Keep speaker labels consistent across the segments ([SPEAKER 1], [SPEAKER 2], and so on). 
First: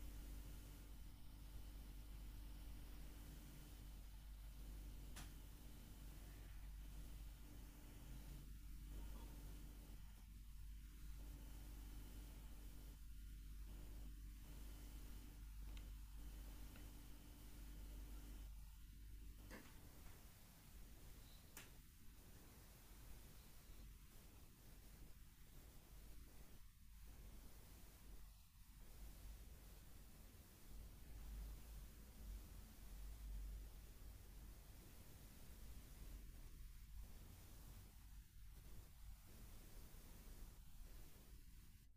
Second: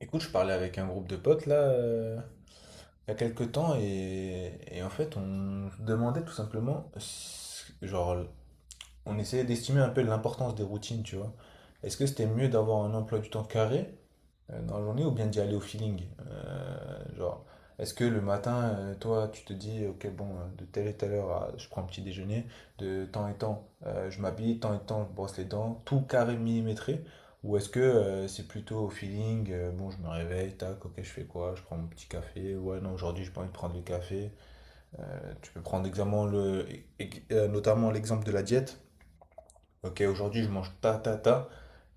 [SPEAKER 1] Écoute, je parlais avec un groupe de potes là, il y a quelques temps, et, en fait, on se demandait tout simplement, genre, on essayait d'estimer un peu l'importance des routines, tu vois. Est-ce que c'était mieux d'avoir un emploi du temps carré dans la journée ou bien d'y aller au feeling? Genre, est-ce que le matin, toi, tu te dis, ok, bon, de telle et telle heure, je prends un petit déjeuner, de temps et temps, je m'habille, temps et temps, je brosse les dents, tout carré millimétré? Ou est-ce que c'est plutôt au feeling, bon, je me réveille, tac, ok, je fais quoi? Je prends mon petit café, ouais, non, aujourd'hui, j'ai pas envie de prendre le café. Tu peux prendre exactement le, notamment l'exemple de la diète. Ok, aujourd'hui, je mange ta ta ta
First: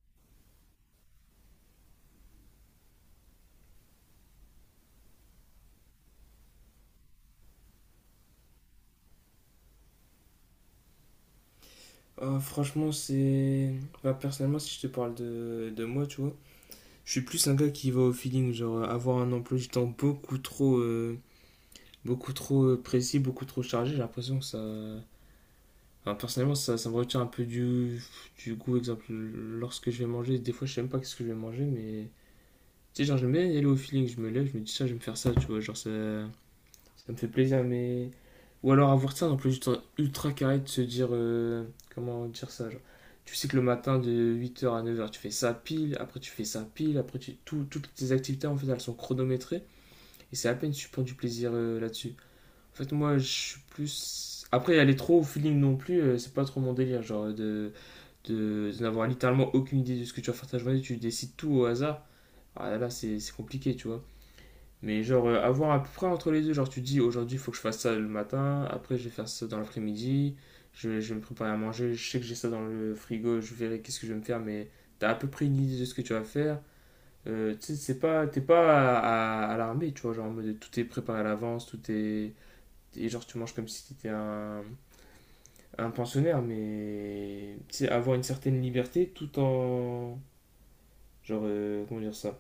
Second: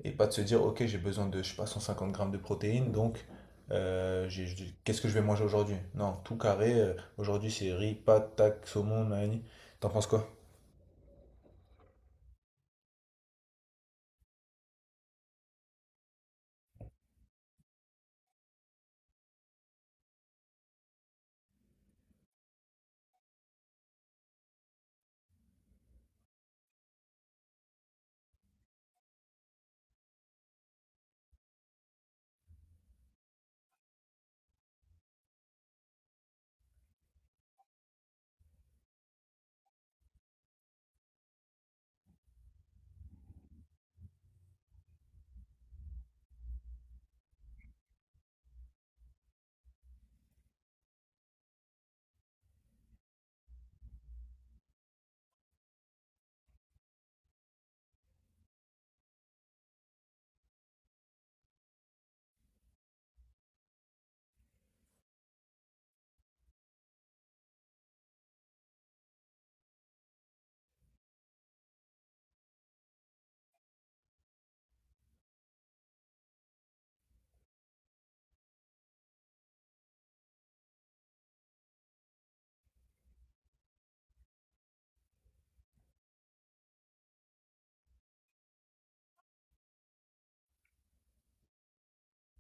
[SPEAKER 1] et pas de se dire, ok, j'ai besoin de, je sais pas, 150 grammes de protéines, donc qu'est-ce que je vais manger aujourd'hui? Non, tout carré, aujourd'hui c'est riz, pâtes, tac, saumon, nanani. T'en penses quoi?
[SPEAKER 2] Ah, franchement, c'est. Bah, personnellement, si je te parle de moi, tu vois, je suis plus un gars qui va au feeling. Genre, avoir un emploi du temps beaucoup trop précis, beaucoup trop chargé, j'ai l'impression que ça. Enfin, personnellement, ça me retient un peu du goût. Exemple, lorsque je vais manger, des fois, je sais même pas qu'est-ce que je vais manger, mais. Tu sais, genre, j'aime bien aller au feeling. Je me lève, je me dis ça, je vais me faire ça, tu vois. Genre, ça. Ça me fait plaisir, mais. Ou alors avoir ça dans plus ultra, carré de se dire. Comment dire ça, genre, tu sais que le matin de 8h à 9h, tu fais ça pile, après tu fais ça pile, après tu, toutes tes activités en fait elles sont chronométrées et c'est à peine si tu prends du plaisir là-dessus. En fait, moi je suis plus. Après, aller trop au feeling non plus, c'est pas trop mon délire. Genre de n'avoir littéralement aucune idée de ce que tu vas faire ta journée, tu décides tout au hasard. Ah là, là, c'est compliqué, tu vois. Mais genre, avoir à peu près entre les deux, genre tu dis aujourd'hui il faut que je fasse ça le matin, après je vais faire ça dans l'après-midi, je vais me préparer à manger, je sais que j'ai ça dans le frigo, je verrai qu'est-ce que je vais me faire, mais t'as à peu près une idée de ce que tu vas faire. Tu sais, c'est pas, t'es pas à, à l'armée, tu vois, genre en mode tout est préparé à l'avance, tout est. Et genre tu manges comme si t'étais un pensionnaire, mais tu sais, avoir une certaine liberté tout en. Genre, comment dire ça?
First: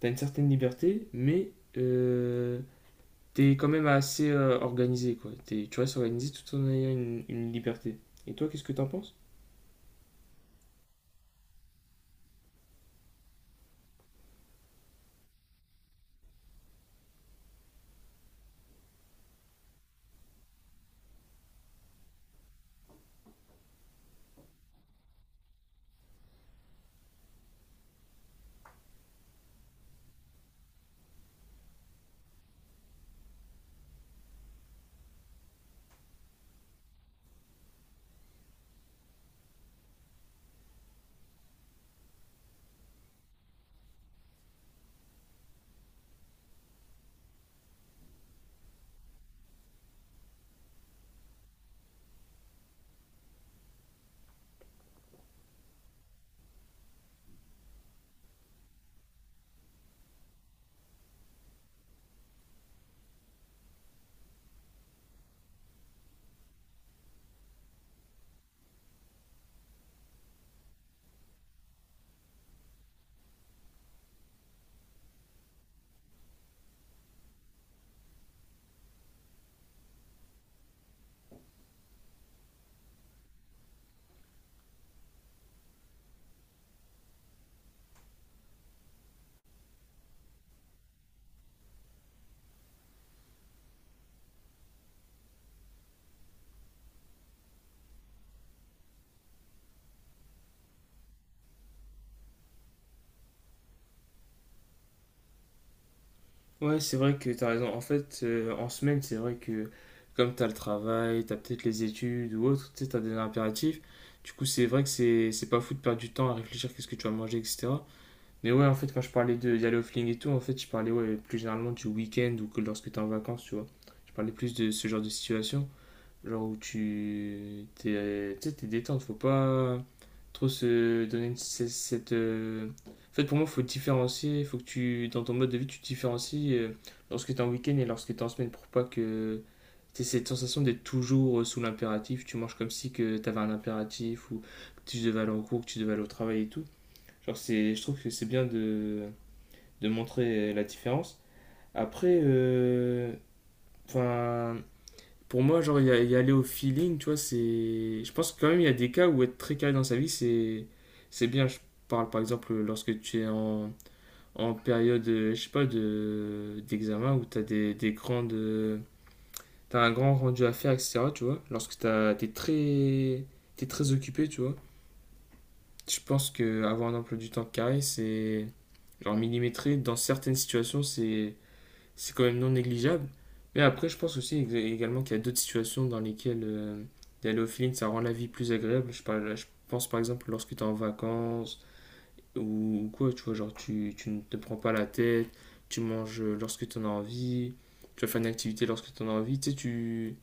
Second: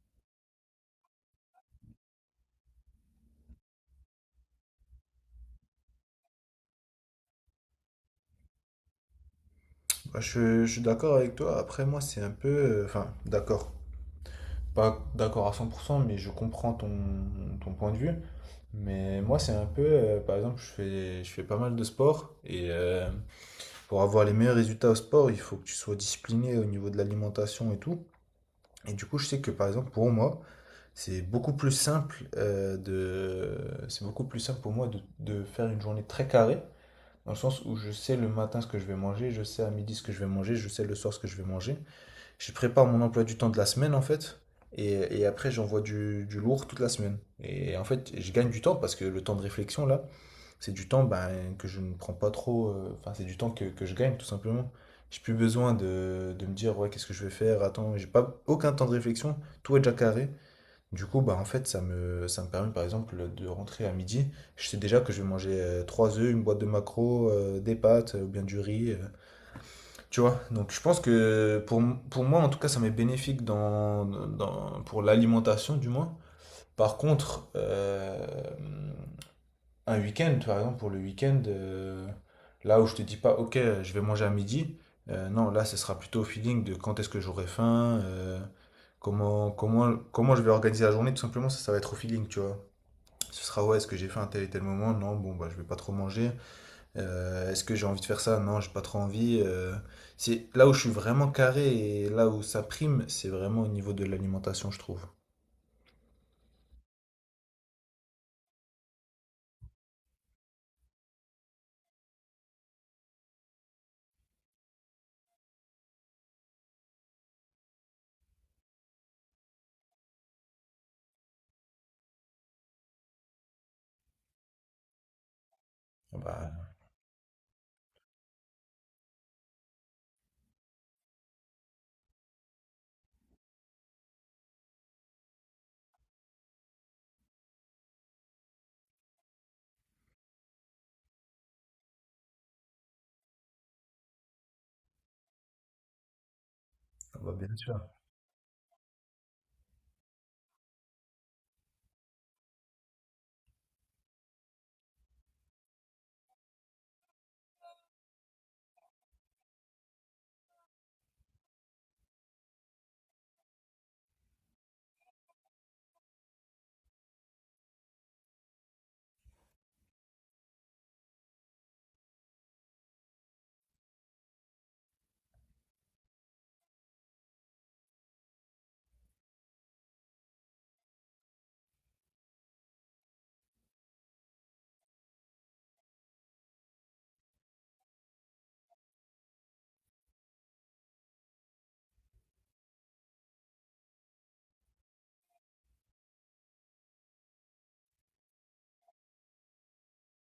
[SPEAKER 2] T'as une certaine liberté, mais. euh, t'es quand même assez organisé, quoi. Tu restes organisé tout en ayant une liberté. Et toi, qu'est-ce que t'en penses?
[SPEAKER 1] Bah, je suis d'accord avec toi. Après, moi, c'est un peu. Enfin, d'accord. Pas d'accord à 100%, mais je comprends ton point de vue. Mais moi, c'est un peu, par exemple, je fais pas mal de sport et pour avoir les meilleurs résultats au sport, il faut que tu sois discipliné au niveau de l'alimentation et tout. Et du coup, je sais que par exemple, pour moi, c'est beaucoup plus simple de... C'est beaucoup plus simple pour moi de, faire une journée très carrée, dans le sens où je sais le matin ce que je vais manger, je sais à midi ce que je vais manger, je sais le soir ce que je vais manger. Je prépare mon emploi du temps de la semaine, en fait, et, après j'envoie du, lourd toute la semaine. Et en fait, je gagne du temps parce que le temps de réflexion, là, c'est du temps ben, que je ne prends pas trop, enfin, c'est du temps que, je gagne, tout simplement. J'ai plus besoin de, me dire, ouais, qu'est-ce que je vais faire, attends, j'ai pas aucun temps de réflexion, tout est déjà carré. Du coup, bah, en fait, ça me permet par exemple de rentrer à midi. Je sais déjà que je vais manger trois œufs, une boîte de maquereaux, des pâtes ou bien du riz. Tu vois? Donc je pense que pour moi, en tout cas, ça m'est bénéfique pour l'alimentation du moins. Par contre, un week-end, par exemple, pour le week-end, là où je te dis pas, ok, je vais manger à midi, non, là, ce sera plutôt au feeling de quand est-ce que j'aurai faim, comment je vais organiser la journée, tout simplement, ça va être au feeling, tu vois. Ce sera, ouais, est-ce que j'ai faim à tel et tel moment? Non, bon, bah, je vais pas trop manger. Est-ce que j'ai envie de faire ça? Non, j'ai pas trop envie. C'est là où je suis vraiment carré et là où ça prime, c'est vraiment au niveau de l'alimentation, je trouve.
[SPEAKER 2] Ouais, c'est vrai que t'as raison. En fait, en semaine, c'est vrai que comme t'as le travail, t'as peut-être les études ou autre, tu sais, t'as des impératifs. Du coup, c'est vrai que c'est pas fou de perdre du temps à réfléchir qu'est-ce que tu vas manger, etc. Mais ouais, en fait, quand je parlais de d'aller au fling et tout, en fait, je parlais ouais, plus généralement du week-end ou que lorsque t'es en vacances, tu vois. Je parlais plus de ce genre de situation.
[SPEAKER 1] Ah,
[SPEAKER 2] Genre où
[SPEAKER 1] bah,
[SPEAKER 2] tu t'es, tu sais, t'es détente, faut pas trop se donner cette. En fait, pour moi, faut différencier, faut que tu, dans ton mode de vie, tu différencies lorsque t'es en week-end et lorsque t'es en semaine pour pas que t'aies cette sensation d'être toujours sous l'impératif. Tu manges comme si que t'avais un impératif ou que tu devais aller en cours, que tu devais aller au travail et tout.
[SPEAKER 1] ah bah,
[SPEAKER 2] Genre,
[SPEAKER 1] bien
[SPEAKER 2] c'est,
[SPEAKER 1] sûr.
[SPEAKER 2] je trouve que c'est bien de montrer la différence. Après, enfin, pour moi, genre, y aller au feeling, tu vois, c'est. Je pense que quand même, il y a des cas où être très carré dans sa vie, c'est bien. Je parle par exemple lorsque tu es en période, je sais pas, de d'examen où tu as des grandes. T'as un grand rendu à faire, etc. Tu vois, lorsque t'es très, occupé, tu vois. Je pense que avoir un emploi du temps carré, c'est genre millimétré. Dans certaines situations, c'est quand même non négligeable. Mais après, je pense aussi également qu'il y a d'autres situations dans lesquelles d'aller au feeling, ça rend la vie plus agréable. Je pense par exemple lorsque tu es en vacances ou quoi, tu vois, genre tu ne te prends pas la tête, tu manges lorsque tu en as envie, tu vas faire une activité lorsque tu en as envie. Tu sais,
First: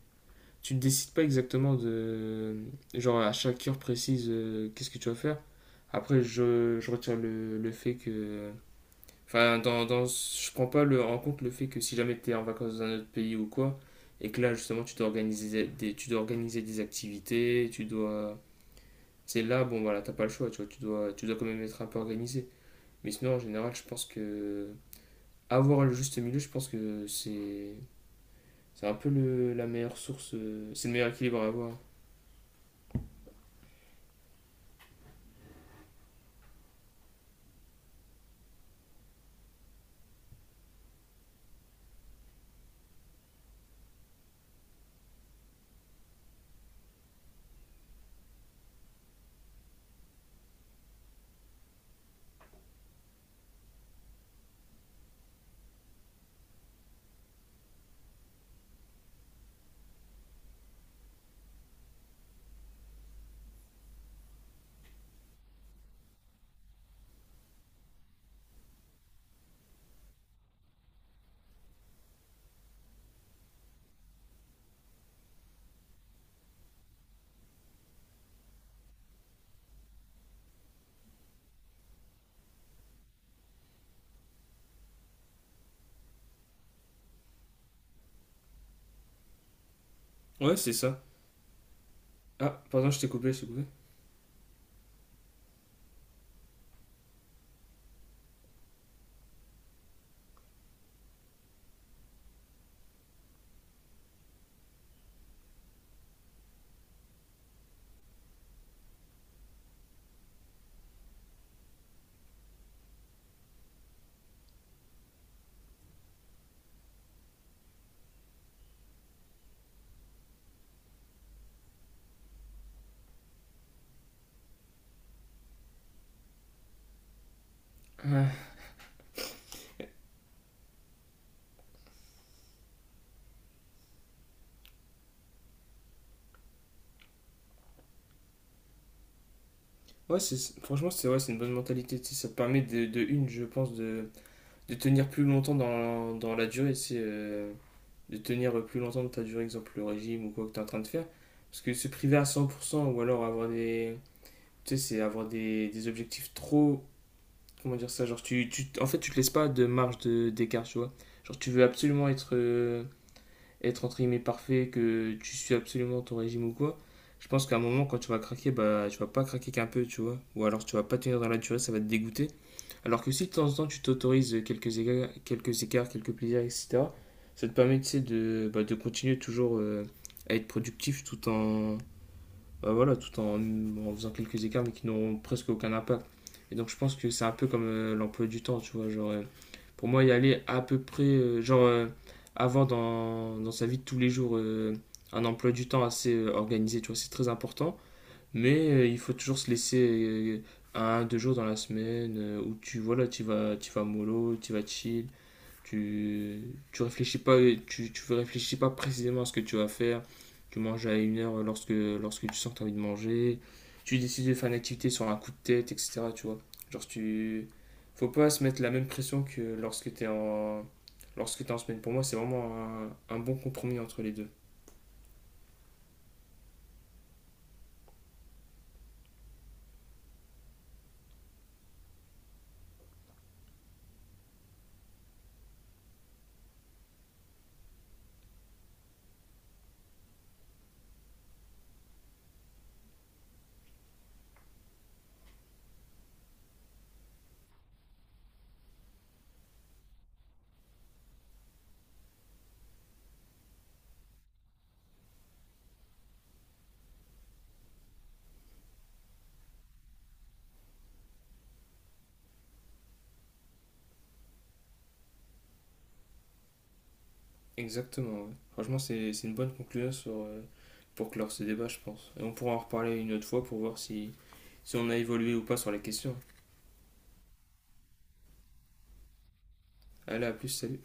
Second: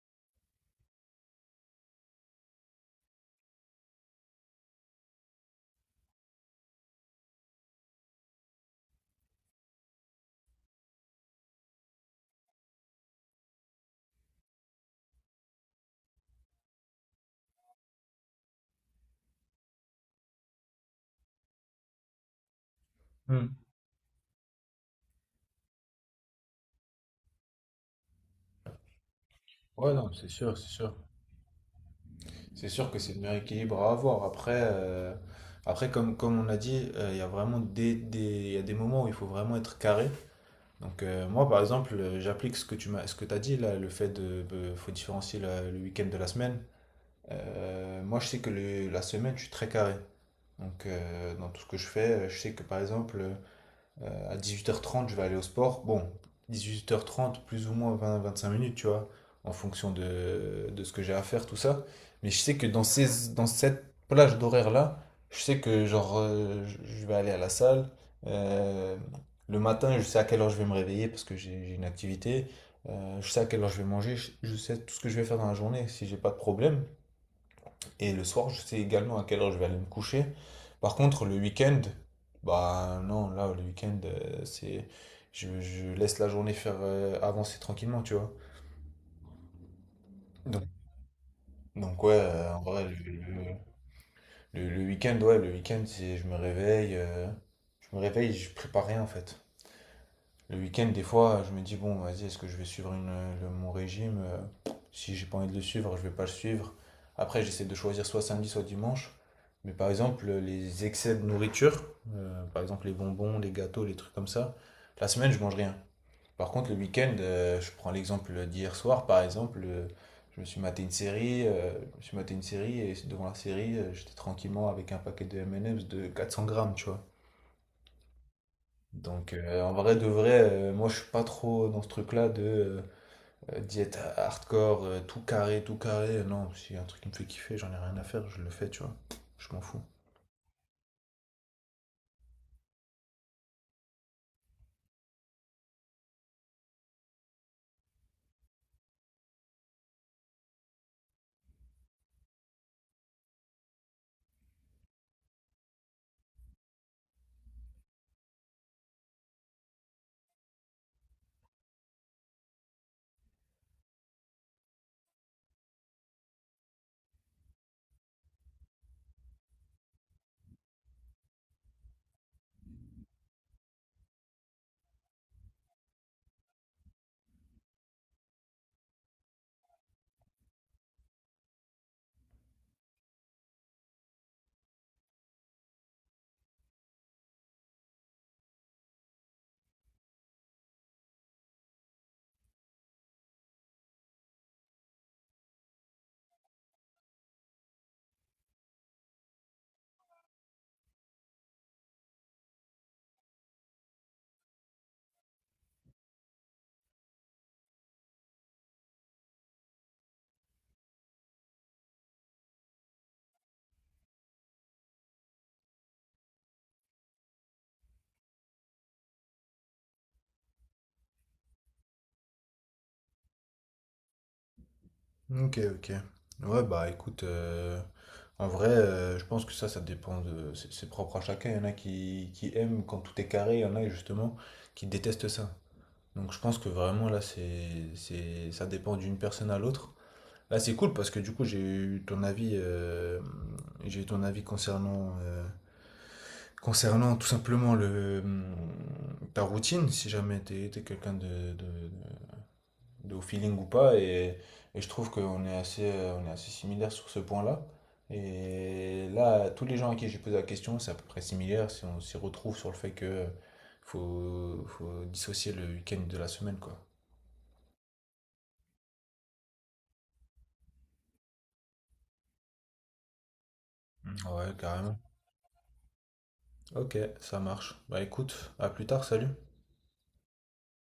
[SPEAKER 2] tu ne décides pas exactement de, genre à chaque heure précise, qu'est-ce que tu vas faire. Après, je retire le fait que, enfin, je prends pas en compte le fait que si jamais tu es en vacances dans un autre pays ou quoi, et que là, justement, tu dois organiser des activités, tu dois. C'est là, bon, voilà, t'as pas le choix, tu vois, tu dois quand même être un peu organisé. Mais sinon, en
[SPEAKER 1] Hmm.
[SPEAKER 2] général, je pense que. Avoir le juste milieu, je pense que c'est. C'est un peu la
[SPEAKER 1] Ouais,
[SPEAKER 2] meilleure
[SPEAKER 1] non, c'est
[SPEAKER 2] source.
[SPEAKER 1] sûr, c'est
[SPEAKER 2] C'est le
[SPEAKER 1] sûr.
[SPEAKER 2] meilleur équilibre à avoir.
[SPEAKER 1] C'est sûr que c'est le meilleur équilibre à avoir. Après, après comme on a dit, il y a vraiment il y a des moments où il faut vraiment être carré. Donc moi, par exemple, j'applique ce que t'as dit là, le fait de, faut différencier le week-end de la semaine. Moi, je sais que la semaine, je suis très carré. Donc dans tout ce que je fais, je sais que par exemple, à huit heures trente, je vais aller au sport. Bon, 18h30 plus ou moins 20 à 25 minutes, tu vois, en fonction de, ce que j'ai à faire, tout ça. Mais je sais que dans cette plage d'horaire-là, je sais que genre, je vais aller à la salle. Euh, le matin, je sais à quelle heure je vais me réveiller parce que j'ai une activité. Je sais à quelle heure je vais manger. Je sais tout ce que je vais faire dans la journée si j'ai pas de problème. Et le soir, je sais également à quelle heure je vais aller me coucher. Par contre, le week-end, bah non, là, le week-end, c'est. Je laisse la journée faire avancer tranquillement, tu vois.
[SPEAKER 2] Ouais,
[SPEAKER 1] Donc,
[SPEAKER 2] c'est ça.
[SPEAKER 1] donc ouais,
[SPEAKER 2] Ah,
[SPEAKER 1] en vrai,
[SPEAKER 2] pardon, je t'ai coupé.
[SPEAKER 1] le week-end, ouais, le week-end, c'est je me réveille, je prépare rien en fait. Le week-end, des fois, je me dis, bon, vas-y, est-ce que je vais suivre mon régime? Si j'ai pas envie de le suivre, je vais pas le suivre. Après, j'essaie de choisir soit samedi, soit dimanche. Mais par exemple, les excès de nourriture, par exemple les bonbons, les gâteaux, les trucs comme ça, la semaine, je mange rien. Par contre, le week-end, je prends l'exemple d'hier soir, par exemple, je me suis maté une série et devant la série, j'étais tranquillement avec un paquet de M&M's de 400 grammes, tu vois. Donc en vrai de vrai, moi je suis pas trop dans ce truc-là de diète hardcore, tout carré. Non, si y a un truc qui me fait kiffer, j'en ai rien à faire, je le fais, tu vois. Je m'en fous.
[SPEAKER 2] Ouais, c'est, franchement, c'est ouais, c'est une bonne mentalité. Tu sais, ça te permet de une, je pense, de tenir plus longtemps dans la durée, c'est de tenir plus longtemps de ta durée, exemple le régime ou quoi que tu es en train de faire. Parce que se priver à 100% ou alors avoir des. Tu sais, c'est avoir des objectifs trop. Comment dire ça, genre, en fait, tu te laisses pas de marge d'écart, tu vois. Genre, tu veux absolument être entre guillemets parfait, que tu suis absolument ton régime ou quoi, je pense qu'à un moment, quand tu vas craquer, bah, tu vas pas craquer qu'un peu, tu vois. Ou alors tu vas pas tenir dans la durée, ça va te dégoûter. Alors que si de temps en temps tu t'autorises quelques écarts, quelques plaisirs, etc., ça te permet, tu sais, de continuer toujours à être productif tout en, bah voilà, tout en faisant quelques écarts, mais qui n'ont presque aucun impact. Et donc je pense que c'est un peu comme l'emploi du temps, tu vois. Genre, pour moi, y aller à peu près, genre, avant dans sa vie de tous les jours, un emploi du temps assez organisé, tu vois, c'est très important. Mais il faut toujours se laisser un, deux jours dans la semaine où tu, voilà, tu vas mollo, tu vas chill, tu, tu réfléchis pas, tu réfléchis pas précisément à ce que tu vas faire. Tu manges à une heure lorsque tu sens que tu as envie de manger. Tu décides de faire une activité sur un coup de tête, etc. Tu vois. Genre, tu. Faut pas se mettre la même pression que lorsque tu es en. Lorsque t'es en semaine. Pour moi, c'est vraiment un bon compromis entre les deux.
[SPEAKER 1] Ok, ok. Ouais, bah écoute, en vrai, je pense que ça dépend de... c'est propre à chacun. Il y en a qui aiment quand tout est carré, il y en a justement qui détestent ça. Donc je pense que vraiment là, ça dépend d'une personne à l'autre. Là, c'est cool parce que du coup, j'ai eu ton avis, concernant, tout simplement le, ta routine, si jamais t'es quelqu'un de au feeling ou pas. Et, je trouve qu'on est on est assez similaires sur ce point-là. Et là, tous les gens à qui j'ai posé la question, c'est à peu près similaire. Si on s'y retrouve sur le fait que faut dissocier le week-end de la semaine, quoi.
[SPEAKER 2] Exactement. Ouais. Franchement, c'est une bonne conclusion sur, pour clore ce débat, je pense. Et on pourra en reparler une autre fois pour voir
[SPEAKER 1] Ouais,
[SPEAKER 2] si on a
[SPEAKER 1] carrément.
[SPEAKER 2] évolué ou pas sur la question.
[SPEAKER 1] Ok, ça marche. Bah écoute, à plus tard, salut.
[SPEAKER 2] Allez, à plus, salut.